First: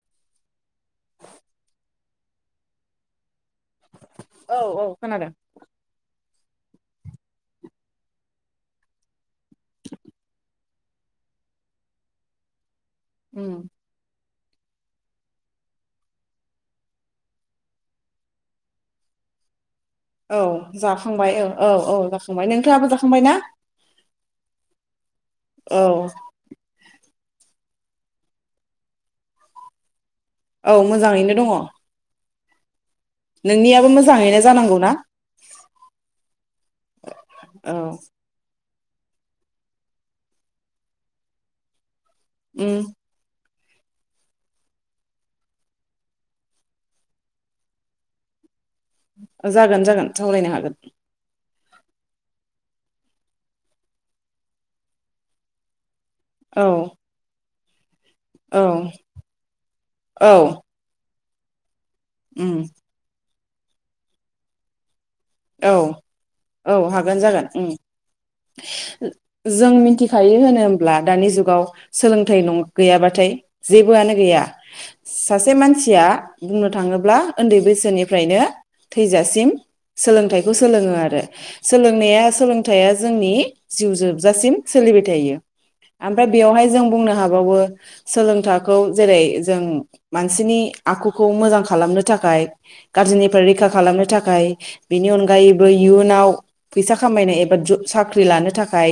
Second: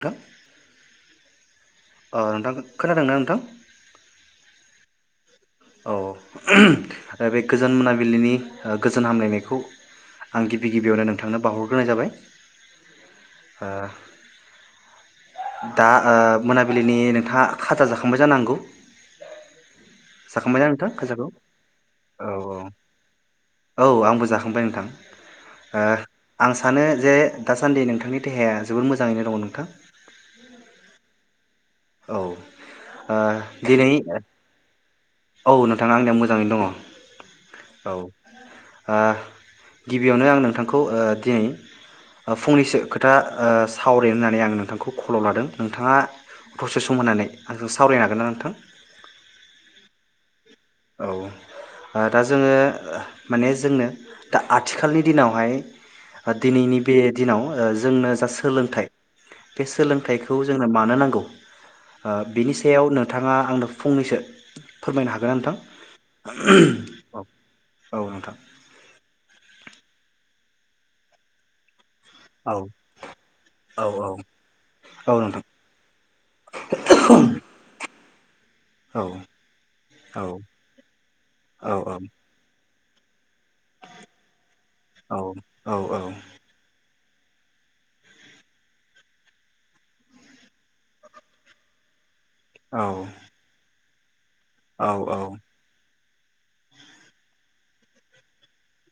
थां अ नोंथां खोनादोंना नोंथां? औ औ खोनादों। औ [unintelligible] बे गोजोन मोनाबिलिनि ओ गोजोन हामलायनाय [unintelligible] गिबि गिबियावनो नोंथांनो बाउहरग्रोनाय जाबाय। ओ उम दा ओ मोनाबिलिनि नोंथाङा खाजा जाखांबाय जानांगौ? औ जाखांबायना नोंथां खाजाखौ जाखांबाय औ औ औ जाखांबाय नोंथाङाबो जाखांबाय ना औ औ आंबो जाखांबाय नोंथां औ ओ आं सानो जे दासान्दि नोंथांनि देहाया जोबोर मोजाङैनो दङ नोंथां? औ मोजाङैनो दङ। औ ओ नोंनियाबो दिनै मोजाङैनो जानांगौ ना औ नोंथां आंनिया मोजाङैनो दङ औ। औ ओ गिबियावनो आं नोंथांखौ ओ दिनै उम फंनैसो खोथा ओ थावरायनो होननानै आं नोंथांखौ खलाव लादों नोंथाङा दसे सम होननानै आंजों सावरायनो हागोन ना नोंथां? जागोन जागोन सावरायनो हाग औ ओ दा जोङो माने जोंनो दा आथिखालनि दिनावहाय ओ औ दिनैनि बे दिनाव ओ जोंनो जा औ सोलोंथाइ बे औ सोलोंथाइखौ जोंनो मानो नांगौ? ओ उम बिनि सायाव नोंथाङा आंनो फंनैसो फोरमायनो हागो ना नोंथां? औ औ हागोन जागोन ओम। औ नोंथां जों मिथिखायो होनो होमब्ला दानि जुगाव सोलोंथाइ औ नं गैयाबाथाय औ जेबोआनो गैया औ नोंथां सासे मानसिया बुंनो थाङोब्ला ओन्दै बैसोनि फ्रायनो औ थैजासिम औ सोलोंथाइखौ सोलोङो आरो औ सोलोंनाया सोलो [unintelligible] थाइआ जोंनि जिउ जोबजासिम सोलिबाय औ थायो औ औ आमफ्राय बेवहाय जों बुंनो हाबावो सोलोंथाखौ जेरै जों मानसिनि आखुखौ मोजां खालामनो थाखाय गाज्रिनिफ्राय रैखा खालामनो थाखाय बेनि अनगायैबो इयुन उनाव फैसा खामायनाय एबा साख्रि लानो थाखाय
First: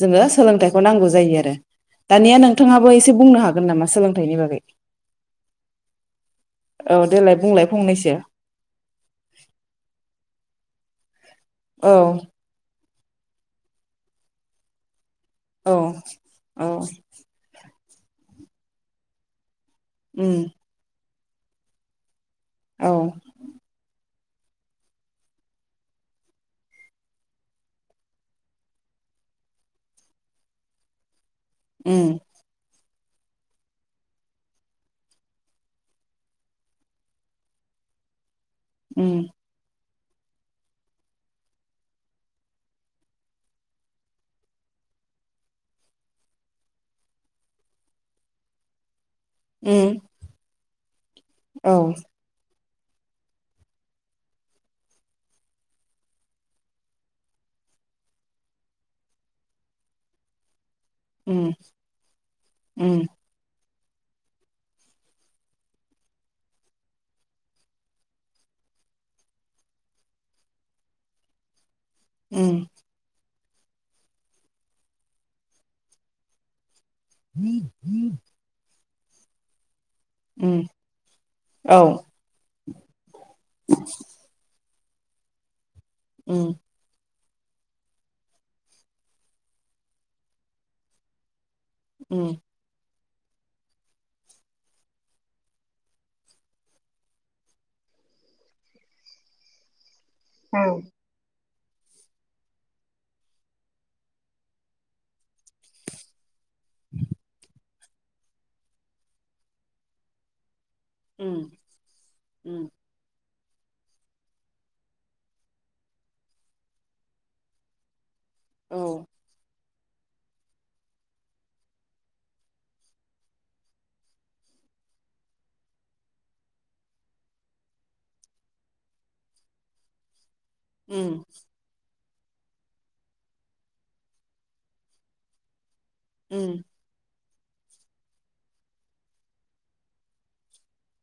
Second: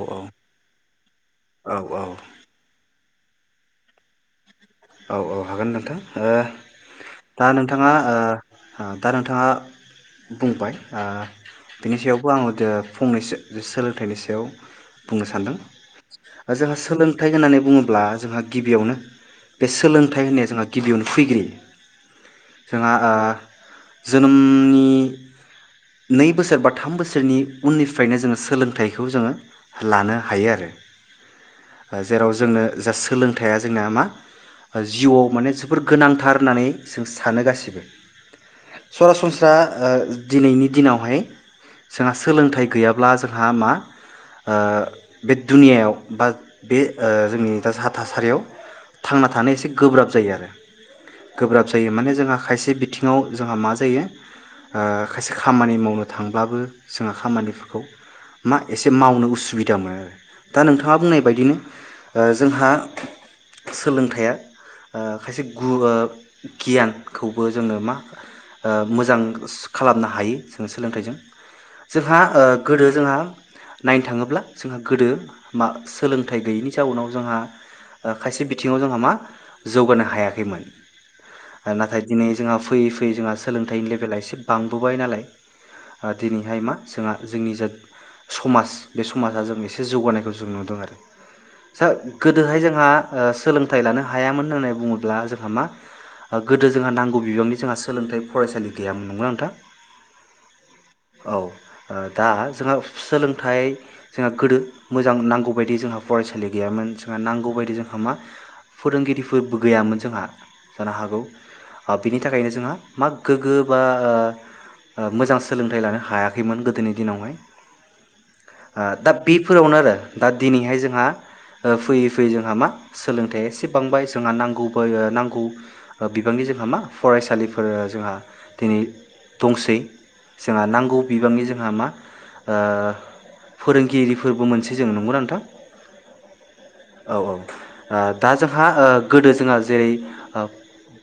जोङो सोलोंथाइखौ नांगौ जायो आरो औ औ दानिया नोंथाङाबो एसे एसे बुंनो हागोन नामा सोलोंथाइनि बागै औ औ हागोन नोंथां औ देलाय दा बुंलाय नोंथाङा फंनैसो दा नोंथाङा बुंबाय औ बिनि सायावबो आङोदो फंनैसो सोलोंथाइनि सायाव बुंनो सानदों औ औ जोंहा सोलोंथाइ होननानै बुङोब्ला अब्ला जोंहा गिबियावनो बे सोलोंथाइ उम होननाय जोंहा गिबियावनो फैग्रोयो औ जोंहा ओ जोनोमनि नै बोसोर बा थाम बोसोरनि उननिफ्रायनो जोङो सोलोंथाइखौ जोङो लानो हायो आरो उम जेराव जोंनो जास सोलोंथाइा जोंना मा? जिउआव माने जोबोर गोनांथार होननानै जों सानो गासैबो उम सरासनस्रा ओ दिनैनि दिनावहाय जोंहा सोलोंथाइ गैयाब्ला जोंहा मा ओ बे दुनियायाव बा बे जोंनि दा जहा थासारियाव थांना थानो एसे उम गोब्राब जायो आरो गोब्राब औ जायो माने जोंहा खायसे बिथिंआव जोंहा मा जायो ओ खायसे खामानि मावनो थांब्लाबो जोंहा खामानिफोरखौ मा एसे मावनो उसुबिदा मोनो आरो दा नोंथाङा बुंनाय उम बायदिनो ओ जोंहा उम सोलोंथाइया ओ खायसे गु ओ गियानखौबो जोङो मा ओ मोजां खालामनो हायो जोङो सोलोंथाइजों जोंहा ओ उम गोदो जोंहा नायनो थाङोब्ला जोंहा गोदो मा सोलोंथाइ गैयैनि जाउनाव जोंहा ओ बिथिङाव जोंहा मा जौगानो हायाखैमोन उम आरो औ नाथाय दिनै जोंहा फैयै फैयै जोंहा सोलोंथाइनि लेभेला एसे बां बोबाय नालाय ओ उम दिनैहाय मा जोंहा जोंनि जा समाज बे समाजा जों एसे जौगानायखौ जों नुदों आरो सा उम गोदोहाय जोंहा ओ सोलोंथाइ लानो हायामोन होननानै बुङोब्ला जोंहा मा ओ गोदो जोंहा नांगौ बिबांनि जोंहा सोलोंथाइ फरायसालि गैयामोन नंगोना नोंथां? औ औ ओ दा जोंहा सोलोंथाइ जोंहा गोदो मोजां नांगौ बायदि जोंहा फरायसा फालि गैयामोन जोंहा नांगौ बायदि जों होमा फोरोंगिरिफोरबो गैयामोन जोंहा। रागौ हागौ उम बिनि थाखायनो उम जोंहा मा गोग्गो बा ओ ओ मोजां सोलोंथाइ लानो हायाखैमोन गोदोनि दिनावहाय। औ ओ दा बिब फोरावनो आरो दा दिनैहाय जोंहा ओ फैयै फैयै जोंहा मा सोलोंथाइया एसे बांबाय जोंहा नांगौबो नांगौ बिबांनि जोंहा मा फरायसालिफोर जोंहा दिनै दंसै। जोंहा नांगौ उम बिबांनि जोंहा मा। ओ फोरोंगिरिफोरबो मोनसे जों नंगौ नोंथां। उम औ औ ओ दा जोंहा ओ गोदो जोंहा जेरै ओ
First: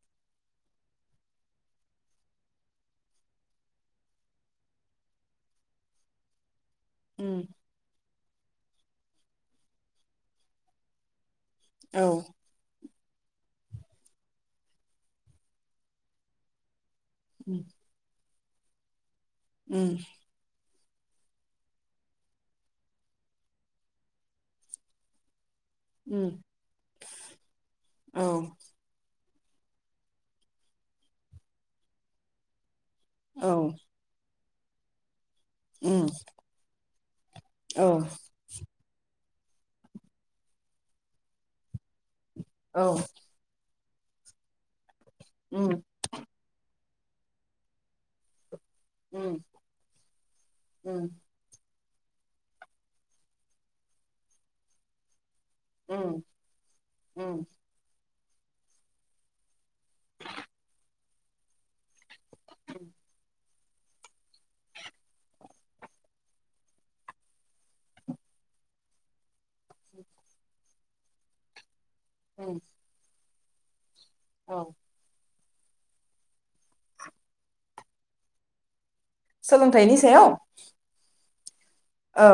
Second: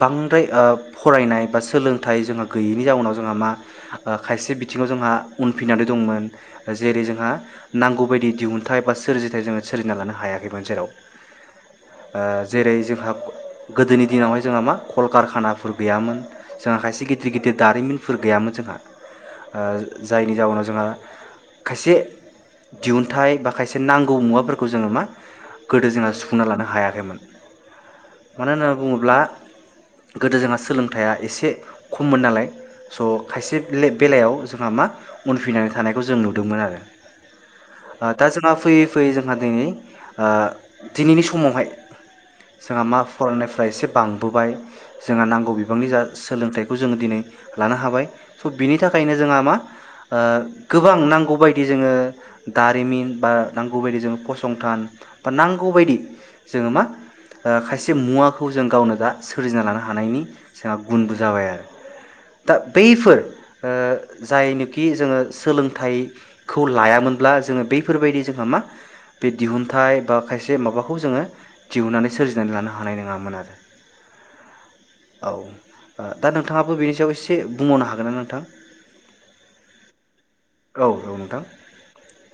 बांद्राय ओ फरायनाय बा सोलोंथाइ जोंहा गैयैनि जाउनाव जोंहा मा ओ खायसे बिथिङाव जोंहा उनफिननानै दंमोन जेरै जोंहा उम नांगौ बायदि। दिहुनथाइ बा सोरजिथाइ जोङो सोरोजिना लानो हायाखैमोन जेराव औ ओ जेरै जोंहा गोदोनि दिनावहाय जोंहा मा कलकारखानाफोर गैयामोन जोंहा खायसे गिदि गिदिर गिदिर उम दारिमिनफोर गैयामोन। जोंहा उम ओ जायनि जाउनाव जोंहा खायसे दिहुनथाइ बा खायसे नांगौ मुवाफोरखौ जोङो मा गोदो जोंहा उम सुफुंना लानो। हायाखैमोन औ मानो होना बुङोब्ला गोदो जोंहा सोलोंथाइया एसे खममोन नालाय स औ खायसे ले -बेलायाव जोंहा मा उनफैनानै थानायखौ उम जों नुदोंमोन आरो औ दा जोंहा फैयै फैयै जों दिनै दिनैनि समावहाय जोंहा औ मा फरायनायफ एसे- बांबोबाय जोंहा नांगौ उम बिबांनि जा जोङो दिनै लानो हाबाय। - बिनि थाखायनो उम जोंहा मा गोबां उम नांगौ बायदि जोङो जारिमिन बा नांगौबायदि जोङो फसंथान नांगौबायायदि उम जोङो मा उम खायसे मुवा खौ जों गावनो दा सोरजिना लानो हानायनि जोंहा गुनबो जाबाय आरो दा बेफोर ओ जायनोखि जोङो सोलोंथाइखौ लायामोनब्ला जोङो बैफोरबायदि जोंहा मा बि दिहुनथाइ बा खायसे माबाख खौ जोङो दिहुननानै सोरजिनानै उम लानो हानाय नङामोन आरो औ औ दा नोंथाङाबो बेनि सायाव एसे बुंबावनो हागोन ना नोंथां। सोलोंथाइनि सायाव? औ औ नोंथां औ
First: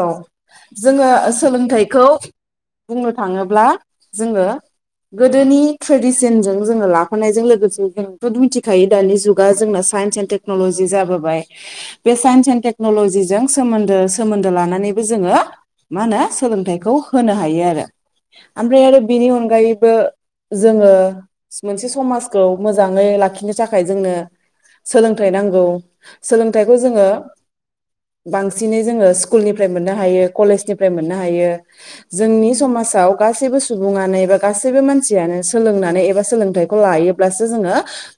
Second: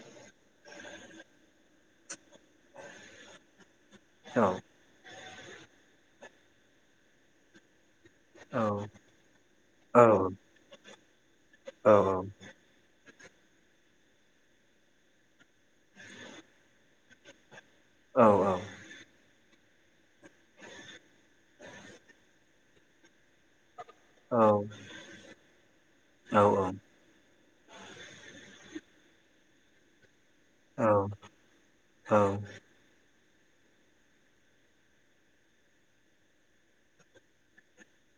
जोङो सोलोंथाइखौ बुंनो थाङोब्ला औ जोङो गोदोनि ट्रेडिसनजों जोङो लाफायजों लोगोसे जों औ मिथिखायो दानि जुगा जोंना औ साइन्स एनद टेनलजि जाबो बाय। औ बे सायन्स एन्द टेक्नलजि जों सोमोन्दो सोमोन्दो लानानैबो जोङो मा होनो सोलोंथाइखौ होनो हायो आरो औ आफ्राय आरो बिनि अन नगायैबो जोङो मोनसे समाजखौ मोजाङै लाखिनो थाखा खाय जोंनो सोलोंथाइ नांगौ औ सोलोंथाइखौ औ जोङो बांसिनै जोङो स्कुलनिफ्राय मोननो हायो। कलेज निफ्राय मोननो औ हायो जोंनि समाजाव गासैबो सुबुङानो एबा गासैबो मानसियानो सोलोंनानै एबा सोलोंथाइखौ लायोब्लासो जोङो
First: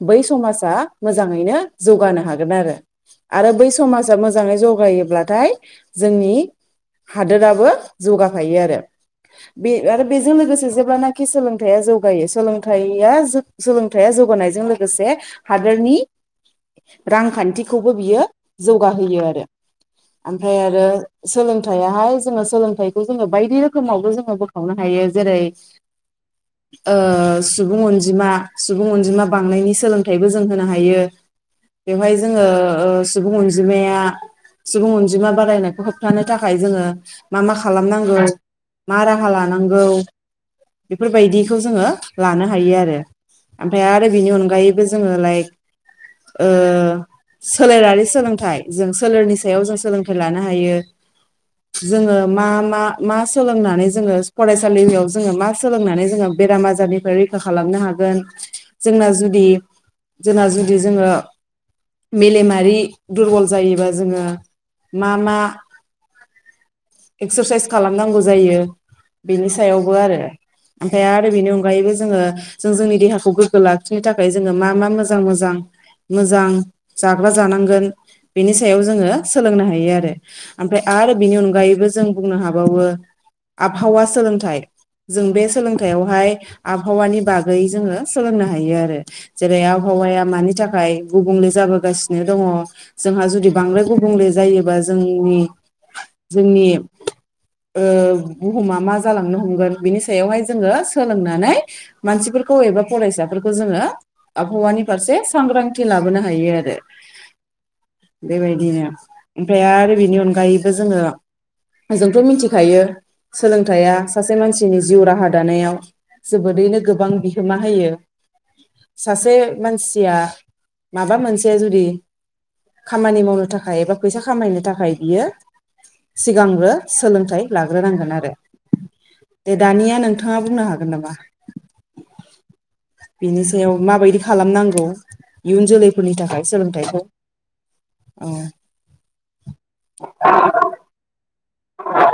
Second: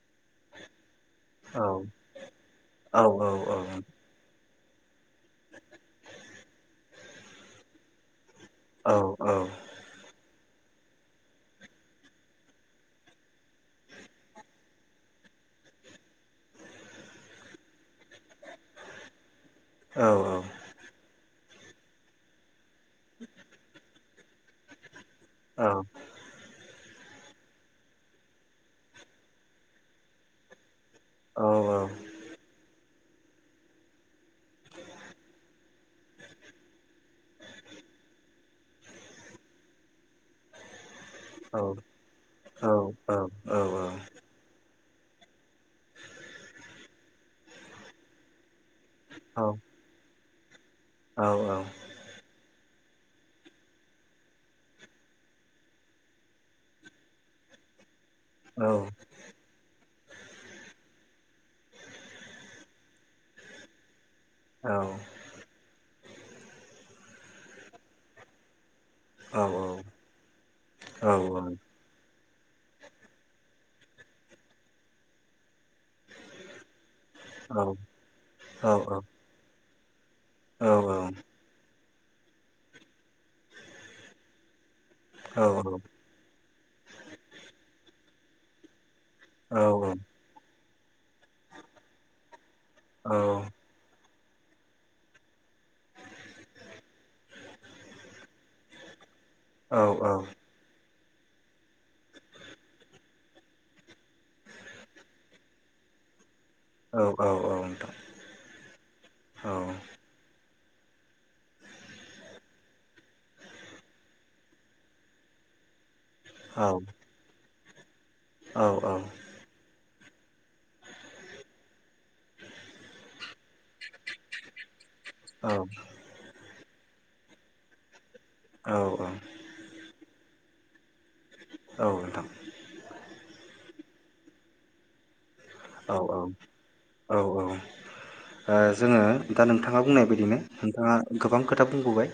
बै समाजा। मोजाङैनो औ जौगानो हागोन आरो आरो बै समाजा मोज मोजांयै जगायोब्लाथाय जोंनि हादोराबो जौगाख खांफा आरो आरो बेजों लोगोसे जेब्लानखि सोलोंथाइया जौगायो सोलों सोलोंथाइया जौगानायजों लोगोसे हादोरनि रांखान्थिखौबो बियो जौगाहोयो आरो औ औ। सोलोंथाइाहाय जोङो सोलोंथाइ थाइखौ जो बायदि रोखोमावबो जो बो खावनो हायो जेरै ओ सुबुं अनजिमा सुबुं अनजिमा बांनायनि सोलोंथायाइबो जों होनो हायो। हायो बेवहाय जोंङो ओ सुबुं अनजिमाया सुबुं अनजिमा बारायन खौ होबथानो थाखाय जोंङो मा मा खालामनांगौ मा राहा लानांगौ बेफोरबायदिखौ जोङो लानो हायो आरो ओमफ्राय आरो बेनि अनगायै बे जोंङो लाइक सोलेरारि सोलोंथाइ जों सोलोंनि सायाव जों सोलों लाना हायो औ औ जोंङो मा मा मा सोलोंनानै जोंङो फरायसालियाव जोंङो मा सोलोंनानै जोंङो बेराम आजारनिफ्राय रैखा खालामनो हागोन। जोङो जोंना जुदि जोंना जुदि जोंङो मेलेमारि दुरबल जायोबा जोंओ मा एक्सारसाइस खालामनांगौ जायो बेनि सायावबो आरो ओमफ्राय आरो बेनि अनगायैबो जोंङो जों जोंनि देहाखौ गोग्गो लाखिनो थाखाय जोंङो मा मा मोजां मोजां मोजां जाग्रा जानांगोन बेनि सायाव जोंङो सोलोंनो हायो। हायो आरो ओमफ्राय आरो आरो बिनि अनगायोबो जों बुंनो हाबावो आबहावा सोलोंथाइ जों बे सोलोंथायाइयावहाय आबहावानि बागै जोंङो सोलोंनो हायो आरो जेरै आबवहाया मानि थि [unintelligible] गुबुंले जाबोगासिनो दंङ जोंहा जुदि बांद्राय गुबु गुबुंले जायोबा जोंनि जोंनि ओ बुहुमा मा जा जालांनो हमगोन बिनि सायावहाय जोंङो सोलोंनानै मानसिफोरखौ एबा फरायसाफोरखौ जोंङो आबहावानि फारसे सांग्रांथि लाबोनो हायो आरो औ औ औ नोंथां बेबायदिनो ओमफ्राय औ आरो बेनि अनगायैबो जोंङो जोंथ मिथिखायो सोलोंथाइया सासे मानसिनि जिउ राहा दानायाव जोबोरैनो गोबां बिहोमा होयो सासे मानसि माबा मोनसे जुदि खामानि मावनो थाखाय एबा फैसा खामायनो थाखाय बियो सिगांग्रो सोलोंथाइ लाग्रोनांगोन आरो दे दानिया नोंथाङा बुंनो हागोन नामा औ नोंथां बिनि सायाव माबायदि खालामनांगौ इयुन जोलैफोरनि थाखाय सोलोंथाइखौ दा नोंथाङा बुंनाय बायदिनो नोंथाङा गोबां खोथा बुंबोबाय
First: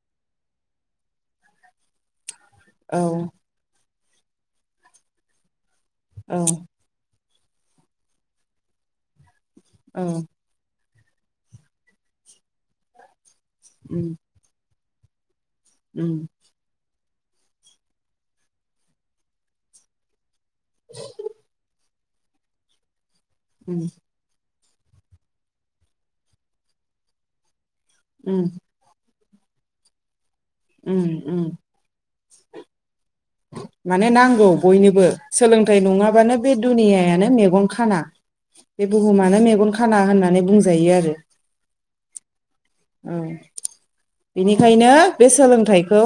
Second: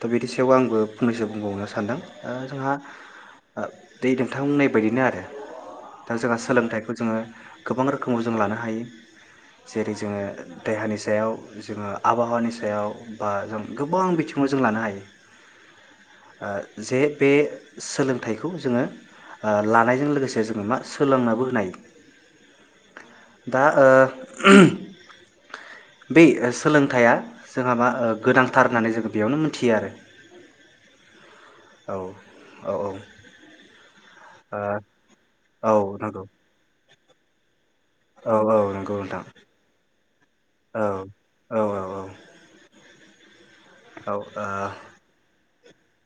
दा बिनि सायाव आंबो फंनैसो बुंबावनो सानदों ओ जोंहा औ दे नोंथां बुंननाय बायदिनो आरो दा जोंहा औ सोलोंथाइखौ गोबां रोखोमाव जों लानो हायो जेरै औ जोङो देहानि सायाव जोङो आबहावानि सायाव बा जों गोबां उम बिथिङाव जों लानो हायो उम ओ जे बे सोलोंथाइखौ जोङो ओ लानायजों लोगोसे जों मा सोलोंनाबो होनाय दा उम ओ बे सोलोंथाइया जोंहा मा ओ उम गोनांथार होननानै जो बेयावनो मोनथियो आरो औ [unintelligible] औ माने नांगौ बयनोबो ओ औ सोलोंथाइ नंगौ नङाबानो बे दुनियानो मैगं खाना औ औ बे नंगौ नोंथां बुहुमानो मेगन खाना होन औ औ औ औ ओं औ ओ औ बेनिखायनो बे सोलों गथाइखौ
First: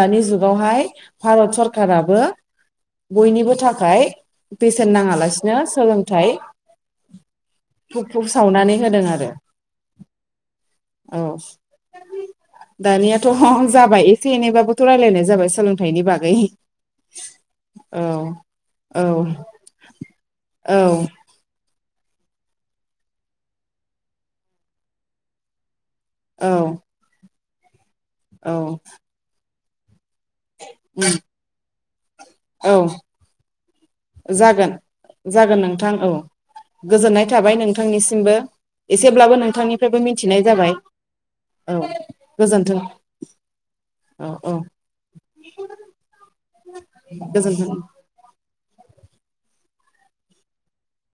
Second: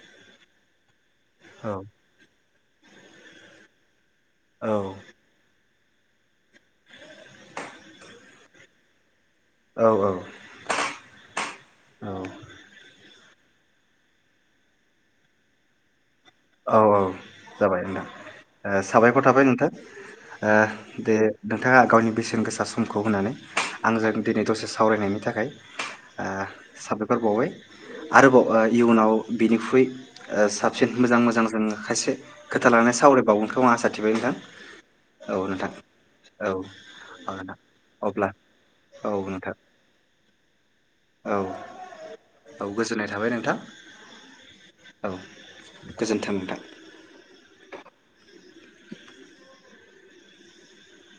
दानि जुगावहाय भारत औ सरकाराबो बयनिबो थाखाय बेसेन नाङालासिनो सोलोंथाइ हु-हु-सावनानै होदों आरो। औ औ औ दानियाथ' जाबाय एसे एनैबाबोथ' रायलायनाय जाबाय सोलोंथ थायनि बा औ औ जाबाय नोंथां औ साबायखर थाबाय नोंथां औ ओ दे नोंथाङा गावनि बेसेन गोसा समखौ होनानै आंजों दिनै दसे सावरायनायनि थाखाय ओ औ साबायखर बावबाय आरोबाव औ ओ इयुनाव बिनिख्रुइ ओ मोजां मोजां जोङो खासे खोथा औ लानानै सावरायबावनो [unintelligible] जागोन जागोन नोंथां औ गोजोननाय थाबाय नोंथां अब्ला नोंथांनिसिमबो औ एसेब्लाबो नोंथां नोंथांनिफ्रायबो मिथिनाय जाबाय औ औ गोजोन्थों गोजोननाय थाबाय नोंथां औ औ। औ गोजोन्थों नोंथां गोजोनथों